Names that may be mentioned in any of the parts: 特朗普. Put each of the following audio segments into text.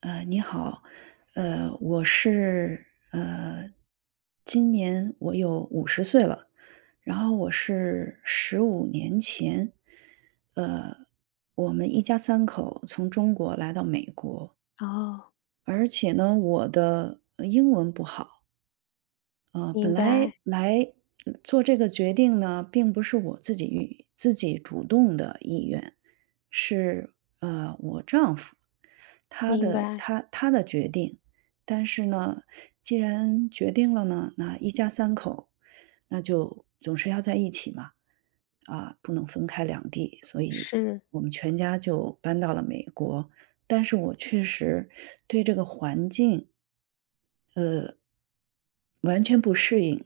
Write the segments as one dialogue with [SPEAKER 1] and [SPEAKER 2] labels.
[SPEAKER 1] 你好。我是呃，今年我有50岁了，然后我是15年前，呃，我们一家三口从中国来到美国。
[SPEAKER 2] 哦，
[SPEAKER 1] 而且呢，我的英文不好。本
[SPEAKER 2] 明
[SPEAKER 1] 来
[SPEAKER 2] 白，
[SPEAKER 1] 做这个决定呢，并不是我自己自己主动的意愿，是我丈夫
[SPEAKER 2] 明白，
[SPEAKER 1] 他的决定。但是呢，既然决定了呢，那一家三口，那就总是要在一起嘛，啊，不能分开两地，所以
[SPEAKER 2] 是，
[SPEAKER 1] 我们全家就搬到了美国。但是我确实对这个环境完全不适应。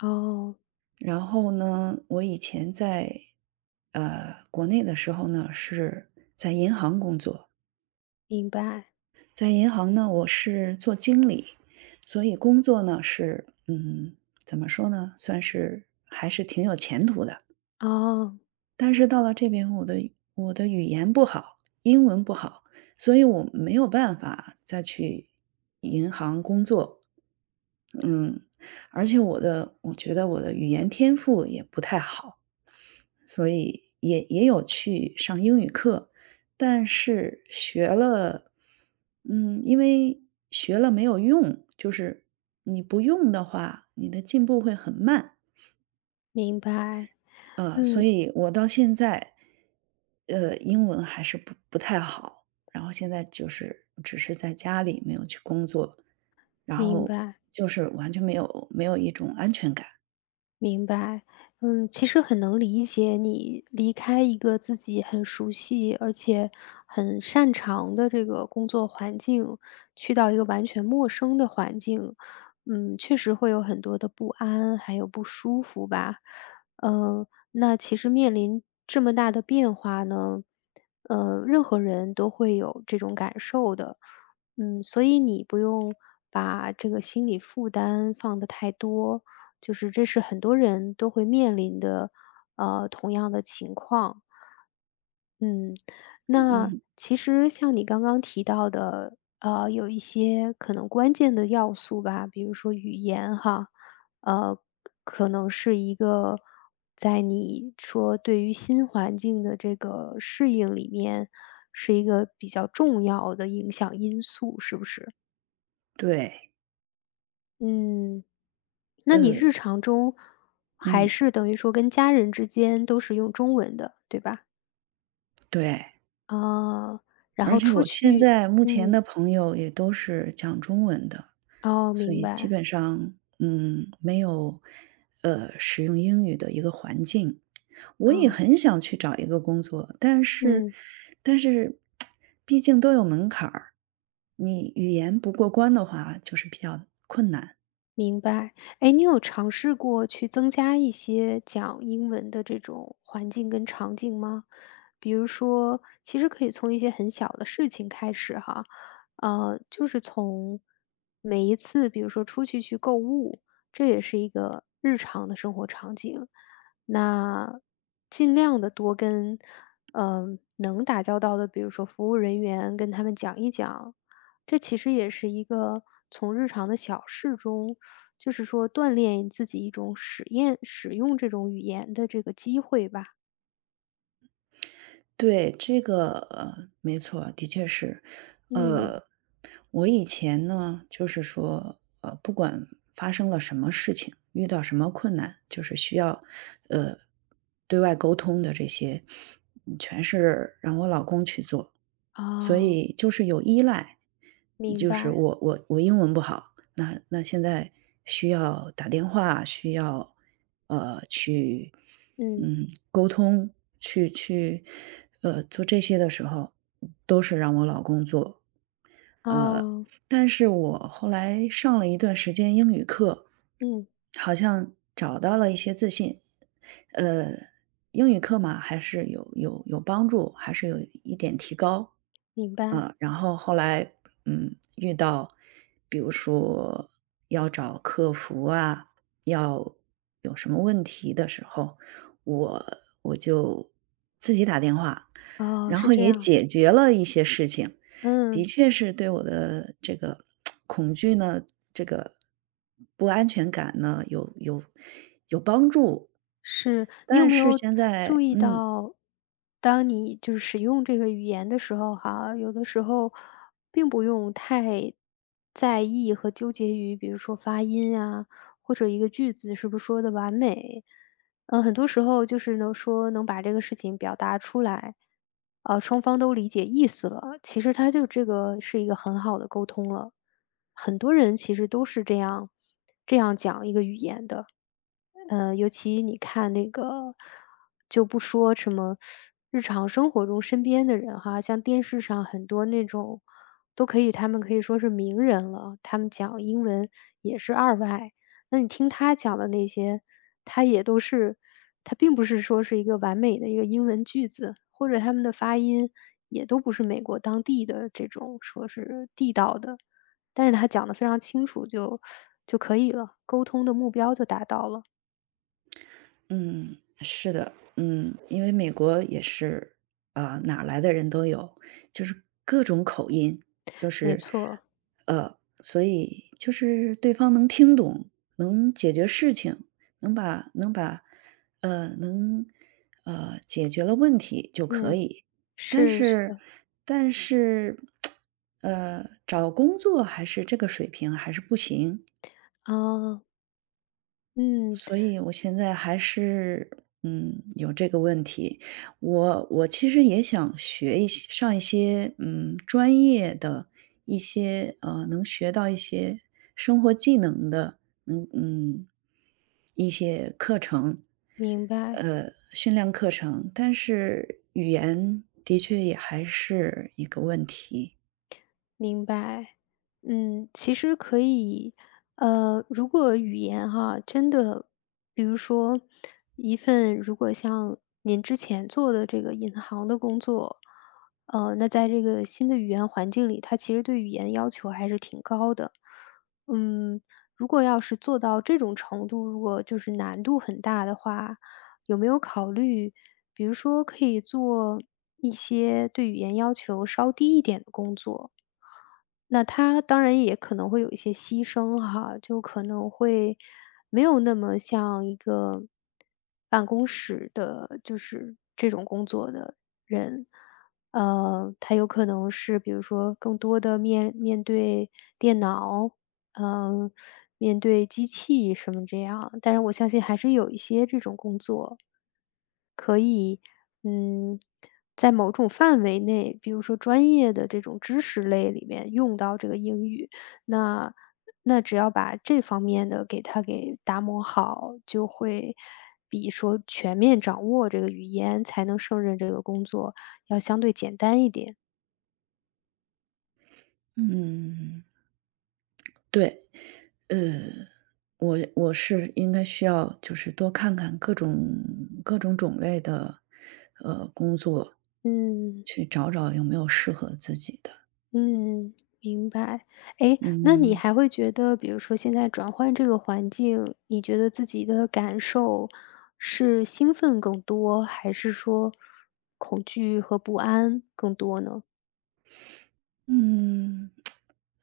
[SPEAKER 2] 哦，
[SPEAKER 1] 然后呢，我以前在国内的时候呢，是在银行工作。
[SPEAKER 2] 明白，
[SPEAKER 1] 在银行呢，我是做经理，所以工作呢是嗯，怎么说呢，算是还是挺有前途的。
[SPEAKER 2] 哦，
[SPEAKER 1] 但是到了这边，我的语言不好，英文不好，所以我没有办法再去银行工作。嗯，而且我觉得我的语言天赋也不太好。所以也有去上英语课，但是学了，嗯，因为学了没有用，就是你不用的话，你的进步会很慢。
[SPEAKER 2] 明白，
[SPEAKER 1] 所
[SPEAKER 2] 嗯，
[SPEAKER 1] 以我到现在，呃，英文还是不太好。然后现在就是只是在家里没有去工作，然
[SPEAKER 2] 明
[SPEAKER 1] 后
[SPEAKER 2] 白。
[SPEAKER 1] 就是完全没有一种安全感。
[SPEAKER 2] 明白，嗯，其实很能理解你离开一个自己很熟悉而且很擅长的这个工作环境，去到一个完全陌生的环境，嗯，确实会有很多的不安，还有不舒服吧。嗯，那其实面临这么大的变化呢，任何人都会有这种感受的。嗯，所以你不用把这个心理负担放得太多。就是这是很多人都会面临的，同样的情况。嗯，那
[SPEAKER 1] 嗯，
[SPEAKER 2] 其实像你刚刚提到的，有一些可能关键的要素吧，比如说语言哈，呃，可能是一个在你说对于新环境的这个适应里面，是一个比较重要的影响因素，是不是？
[SPEAKER 1] 对。
[SPEAKER 2] 嗯。那你
[SPEAKER 1] 呃，
[SPEAKER 2] 日常中还
[SPEAKER 1] 嗯，
[SPEAKER 2] 是等于说跟家人之间都是用中文的，对吧？
[SPEAKER 1] 对。
[SPEAKER 2] 啊，然
[SPEAKER 1] 而
[SPEAKER 2] 后
[SPEAKER 1] 且
[SPEAKER 2] 出
[SPEAKER 1] 我现
[SPEAKER 2] 去
[SPEAKER 1] 在目前
[SPEAKER 2] 嗯，
[SPEAKER 1] 的朋友也都是讲中文的，
[SPEAKER 2] 哦，
[SPEAKER 1] 所
[SPEAKER 2] 明
[SPEAKER 1] 以
[SPEAKER 2] 白，
[SPEAKER 1] 基本上，嗯，没有使用英语的一个环境。我也
[SPEAKER 2] 哦，
[SPEAKER 1] 很想去找一个工作，但是
[SPEAKER 2] 嗯。
[SPEAKER 1] 但是毕竟都有门槛儿，你语言不过关的话，就是比较困难。
[SPEAKER 2] 明白。哎，你有尝试过去增加一些讲英文的这种环境跟场景吗？比如说，其实可以从一些很小的事情开始哈，就是从每一次，比如说出去去购物，这也是一个日常的生活场景。那尽量的多跟，嗯、能打交道的，比如说服务人员，跟他们讲一讲，这其实也是一个从日常的小事中就是说锻炼自己一种实验使用这种语言的这个机会吧。
[SPEAKER 1] 对，这个，呃，没错，的确是。
[SPEAKER 2] 嗯，
[SPEAKER 1] 呃，我以前呢，就是说，呃，不管发生了什么事情，遇到什么困难，就是需要，呃，对外沟通的这些，嗯全是让我老公去做，所
[SPEAKER 2] 哦，
[SPEAKER 1] 以就是有依赖。
[SPEAKER 2] 明
[SPEAKER 1] 就是
[SPEAKER 2] 白。
[SPEAKER 1] 我英文不好，那现在需要打电话，需要去。
[SPEAKER 2] 嗯，
[SPEAKER 1] 嗯，沟通去，呃，做这些的时候，都是让我老公做。
[SPEAKER 2] 哦，
[SPEAKER 1] 但是我后来上了一段时间英语课，
[SPEAKER 2] 嗯，
[SPEAKER 1] 好像找到了一些自信。呃，英语课嘛，还是有帮助，还是有一点提高。
[SPEAKER 2] 明白。
[SPEAKER 1] 啊，然后后来，嗯，遇到比如说要找客服啊，要有什么问题的时候，我我就自己打电话，
[SPEAKER 2] 哦，
[SPEAKER 1] 然
[SPEAKER 2] 是
[SPEAKER 1] 后
[SPEAKER 2] 这
[SPEAKER 1] 也
[SPEAKER 2] 样。
[SPEAKER 1] 解决了一些事情。的
[SPEAKER 2] 嗯，
[SPEAKER 1] 确是对我的这个恐惧呢，这个不安全感呢，有帮助。
[SPEAKER 2] 是你有
[SPEAKER 1] 但
[SPEAKER 2] 没
[SPEAKER 1] 是
[SPEAKER 2] 有
[SPEAKER 1] 现
[SPEAKER 2] 注
[SPEAKER 1] 在
[SPEAKER 2] 意
[SPEAKER 1] 嗯，
[SPEAKER 2] 到，当你就是使用这个语言的时候，哈，有的时候并不用太在意和纠结于，比如说发音啊，或者一个句子是不是说的完美。嗯，很多时候就是能说能把这个事情表达出来，双方都理解意思了，其实它就这个是一个很好的沟通了。很多人其实都是这样讲一个语言的。尤其你看那个就不说什么日常生活中身边的人哈，像电视上很多那种都可以他们可以说是名人了，他们讲英文也是二外。那你听他讲的那些，他也都是他并不是说是一个完美的一个英文句子，或者他们的发音也都不是美国当地的这种说是地道的，但是他讲的非常清楚就可以了，沟通的目标就达到了。
[SPEAKER 1] 嗯，是的。嗯，因为美国也是，啊、哪儿来的人都有，就是各种口音，就
[SPEAKER 2] 没
[SPEAKER 1] 是，
[SPEAKER 2] 错，
[SPEAKER 1] 呃，所以就是对方能听懂，能解决事情，能把能把，呃，能呃解决了问题就可
[SPEAKER 2] 嗯，
[SPEAKER 1] 以。但
[SPEAKER 2] 是，是
[SPEAKER 1] 是
[SPEAKER 2] 的，
[SPEAKER 1] 但是 呃，找工作还是这个水平还是不行，
[SPEAKER 2] 啊，嗯，
[SPEAKER 1] 所以我现在还是，嗯，有这个问题。我其实也想学一些上一些，嗯，专业的一些，呃，能学到一些生活技能的，嗯嗯，一些课程，
[SPEAKER 2] 明白。
[SPEAKER 1] 呃，训练课程，但是语言的确也还是一个问题。
[SPEAKER 2] 明白，嗯，其实可以，如果语言哈，真的，比如说一份如果像您之前做的这个银行的工作，那在这个新的语言环境里，它其实对语言要求还是挺高的。嗯，如果要是做到这种程度，如果就是难度很大的话，有没有考虑，比如说可以做一些对语言要求稍低一点的工作？那他当然也可能会有一些牺牲哈，就可能会没有那么像一个办公室的，就是这种工作的人，他有可能是比如说更多的面对电脑，嗯、面对机器什么这样，但是我相信还是有一些这种工作，可以，嗯，在某种范围内，比如说专业的这种知识类里面用到这个英语，那只要把这方面的给它给打磨好，就会比说全面掌握这个语言才能胜任这个工作要相对简单一点。
[SPEAKER 1] 嗯。嗯，对，呃。我是应该需要就是多看看各种各种种类的，呃，工作，
[SPEAKER 2] 嗯。
[SPEAKER 1] 去找找有没有适合自己的。
[SPEAKER 2] 嗯，明白。哎，那你
[SPEAKER 1] 嗯
[SPEAKER 2] 还会觉得，比如说现在转换这个环境，你觉得自己的感受是兴奋更多，还是说恐惧和不安更多呢？
[SPEAKER 1] 嗯，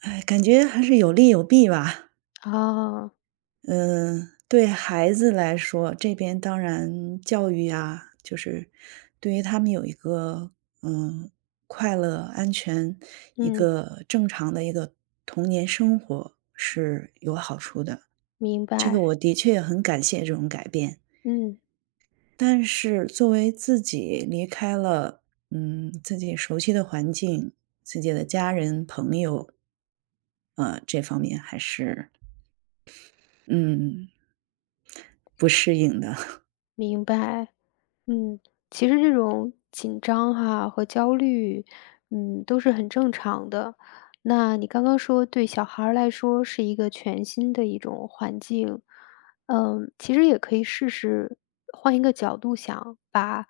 [SPEAKER 1] 哎，感觉还是有利有弊吧。
[SPEAKER 2] 啊，
[SPEAKER 1] 嗯，对孩子来说，这边当然教育啊，就是对于他们有一个嗯快乐、安全、一
[SPEAKER 2] 嗯，
[SPEAKER 1] 个正常的一个童年生活是有好处的。
[SPEAKER 2] 明
[SPEAKER 1] 这个
[SPEAKER 2] 白，
[SPEAKER 1] 我的确很感谢这种改变。
[SPEAKER 2] 嗯，
[SPEAKER 1] 但是作为自己离开了，嗯，自己熟悉的环境、自己的家人、朋友，呃，这方面还是，嗯，不适应的。
[SPEAKER 2] 明白。嗯，其实这种紧张哈和焦虑，嗯，都是很正常的。那你刚刚说对小孩儿来说是一个全新的一种环境，嗯，其实也可以试试换一个角度想，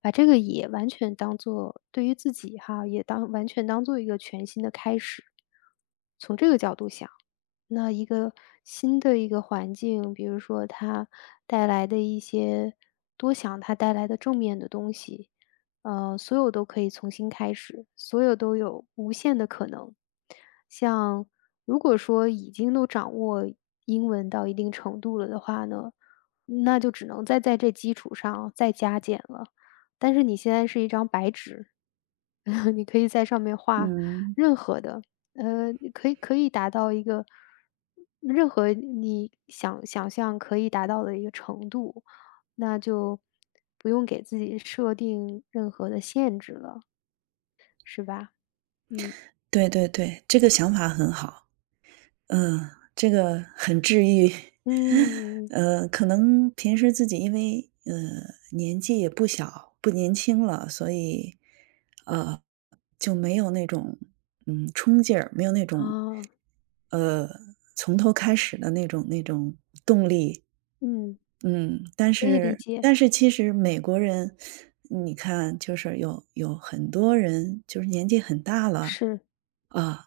[SPEAKER 2] 把这个也完全当做对于自己哈，也当完全当做一个全新的开始，从这个角度想。那一个新的一个环境，比如说它带来的一些多想它带来的正面的东西，所有都可以重新开始，所有都有无限的可能。像如果说已经都掌握英文到一定程度了的话呢，那就只能再在这基础上再加减了。但是你现在是一张白纸，你可以在上面画
[SPEAKER 1] 嗯，
[SPEAKER 2] 任何的，可以达到一个任何你想象可以达到的一个程度，那就不用给自己设定任何的限制了，是吧？嗯
[SPEAKER 1] 对对对，这个想法很好。嗯，这个很治愈。
[SPEAKER 2] 嗯
[SPEAKER 1] 呃，可能平时自己因为，呃，年纪也不小，不年轻了，所以，呃，就没有那种，嗯，冲劲儿，没有那种，
[SPEAKER 2] 啊，
[SPEAKER 1] 呃，从头开始的那种动力。
[SPEAKER 2] 嗯，
[SPEAKER 1] 嗯，
[SPEAKER 2] 可以理解，
[SPEAKER 1] 但是其实美国人，你看就是有很多人就是年纪很大了，
[SPEAKER 2] 是，
[SPEAKER 1] 啊，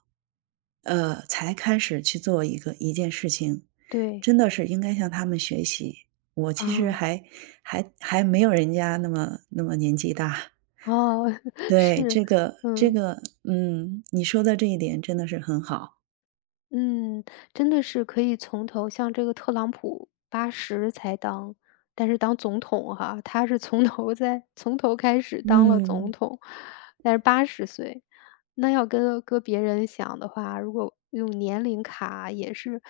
[SPEAKER 1] 呃，才开始去做一件事情，
[SPEAKER 2] 对
[SPEAKER 1] 真的是应该向他们学习。我其实
[SPEAKER 2] 啊，
[SPEAKER 1] 还没有人家那么年纪大。
[SPEAKER 2] 哦
[SPEAKER 1] 对，
[SPEAKER 2] 是，
[SPEAKER 1] 这
[SPEAKER 2] 嗯。
[SPEAKER 1] 个，嗯，你说的这一点真的是很好。
[SPEAKER 2] 嗯，真的是可以从头像这个特朗普八十才当但是当总统哈，他是从头开始当了总
[SPEAKER 1] 嗯，
[SPEAKER 2] 统，但是80岁。那要跟别人想的话，如果用年龄卡也是，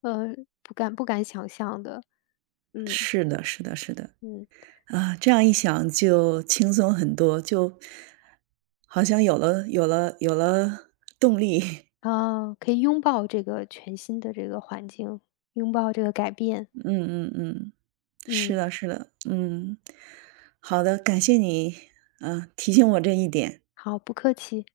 [SPEAKER 2] 呃，不敢想象的。嗯，
[SPEAKER 1] 是的，是的，是的。
[SPEAKER 2] 嗯，
[SPEAKER 1] 啊，这样一想就轻松很多，就好像有了有了动力。
[SPEAKER 2] 啊，可以拥抱这个全新的这个环境，拥抱这个改变。
[SPEAKER 1] 嗯嗯。是
[SPEAKER 2] 嗯，
[SPEAKER 1] 的，是的，嗯，好的，感谢你，呃，提醒我这一点。
[SPEAKER 2] 好，不客气。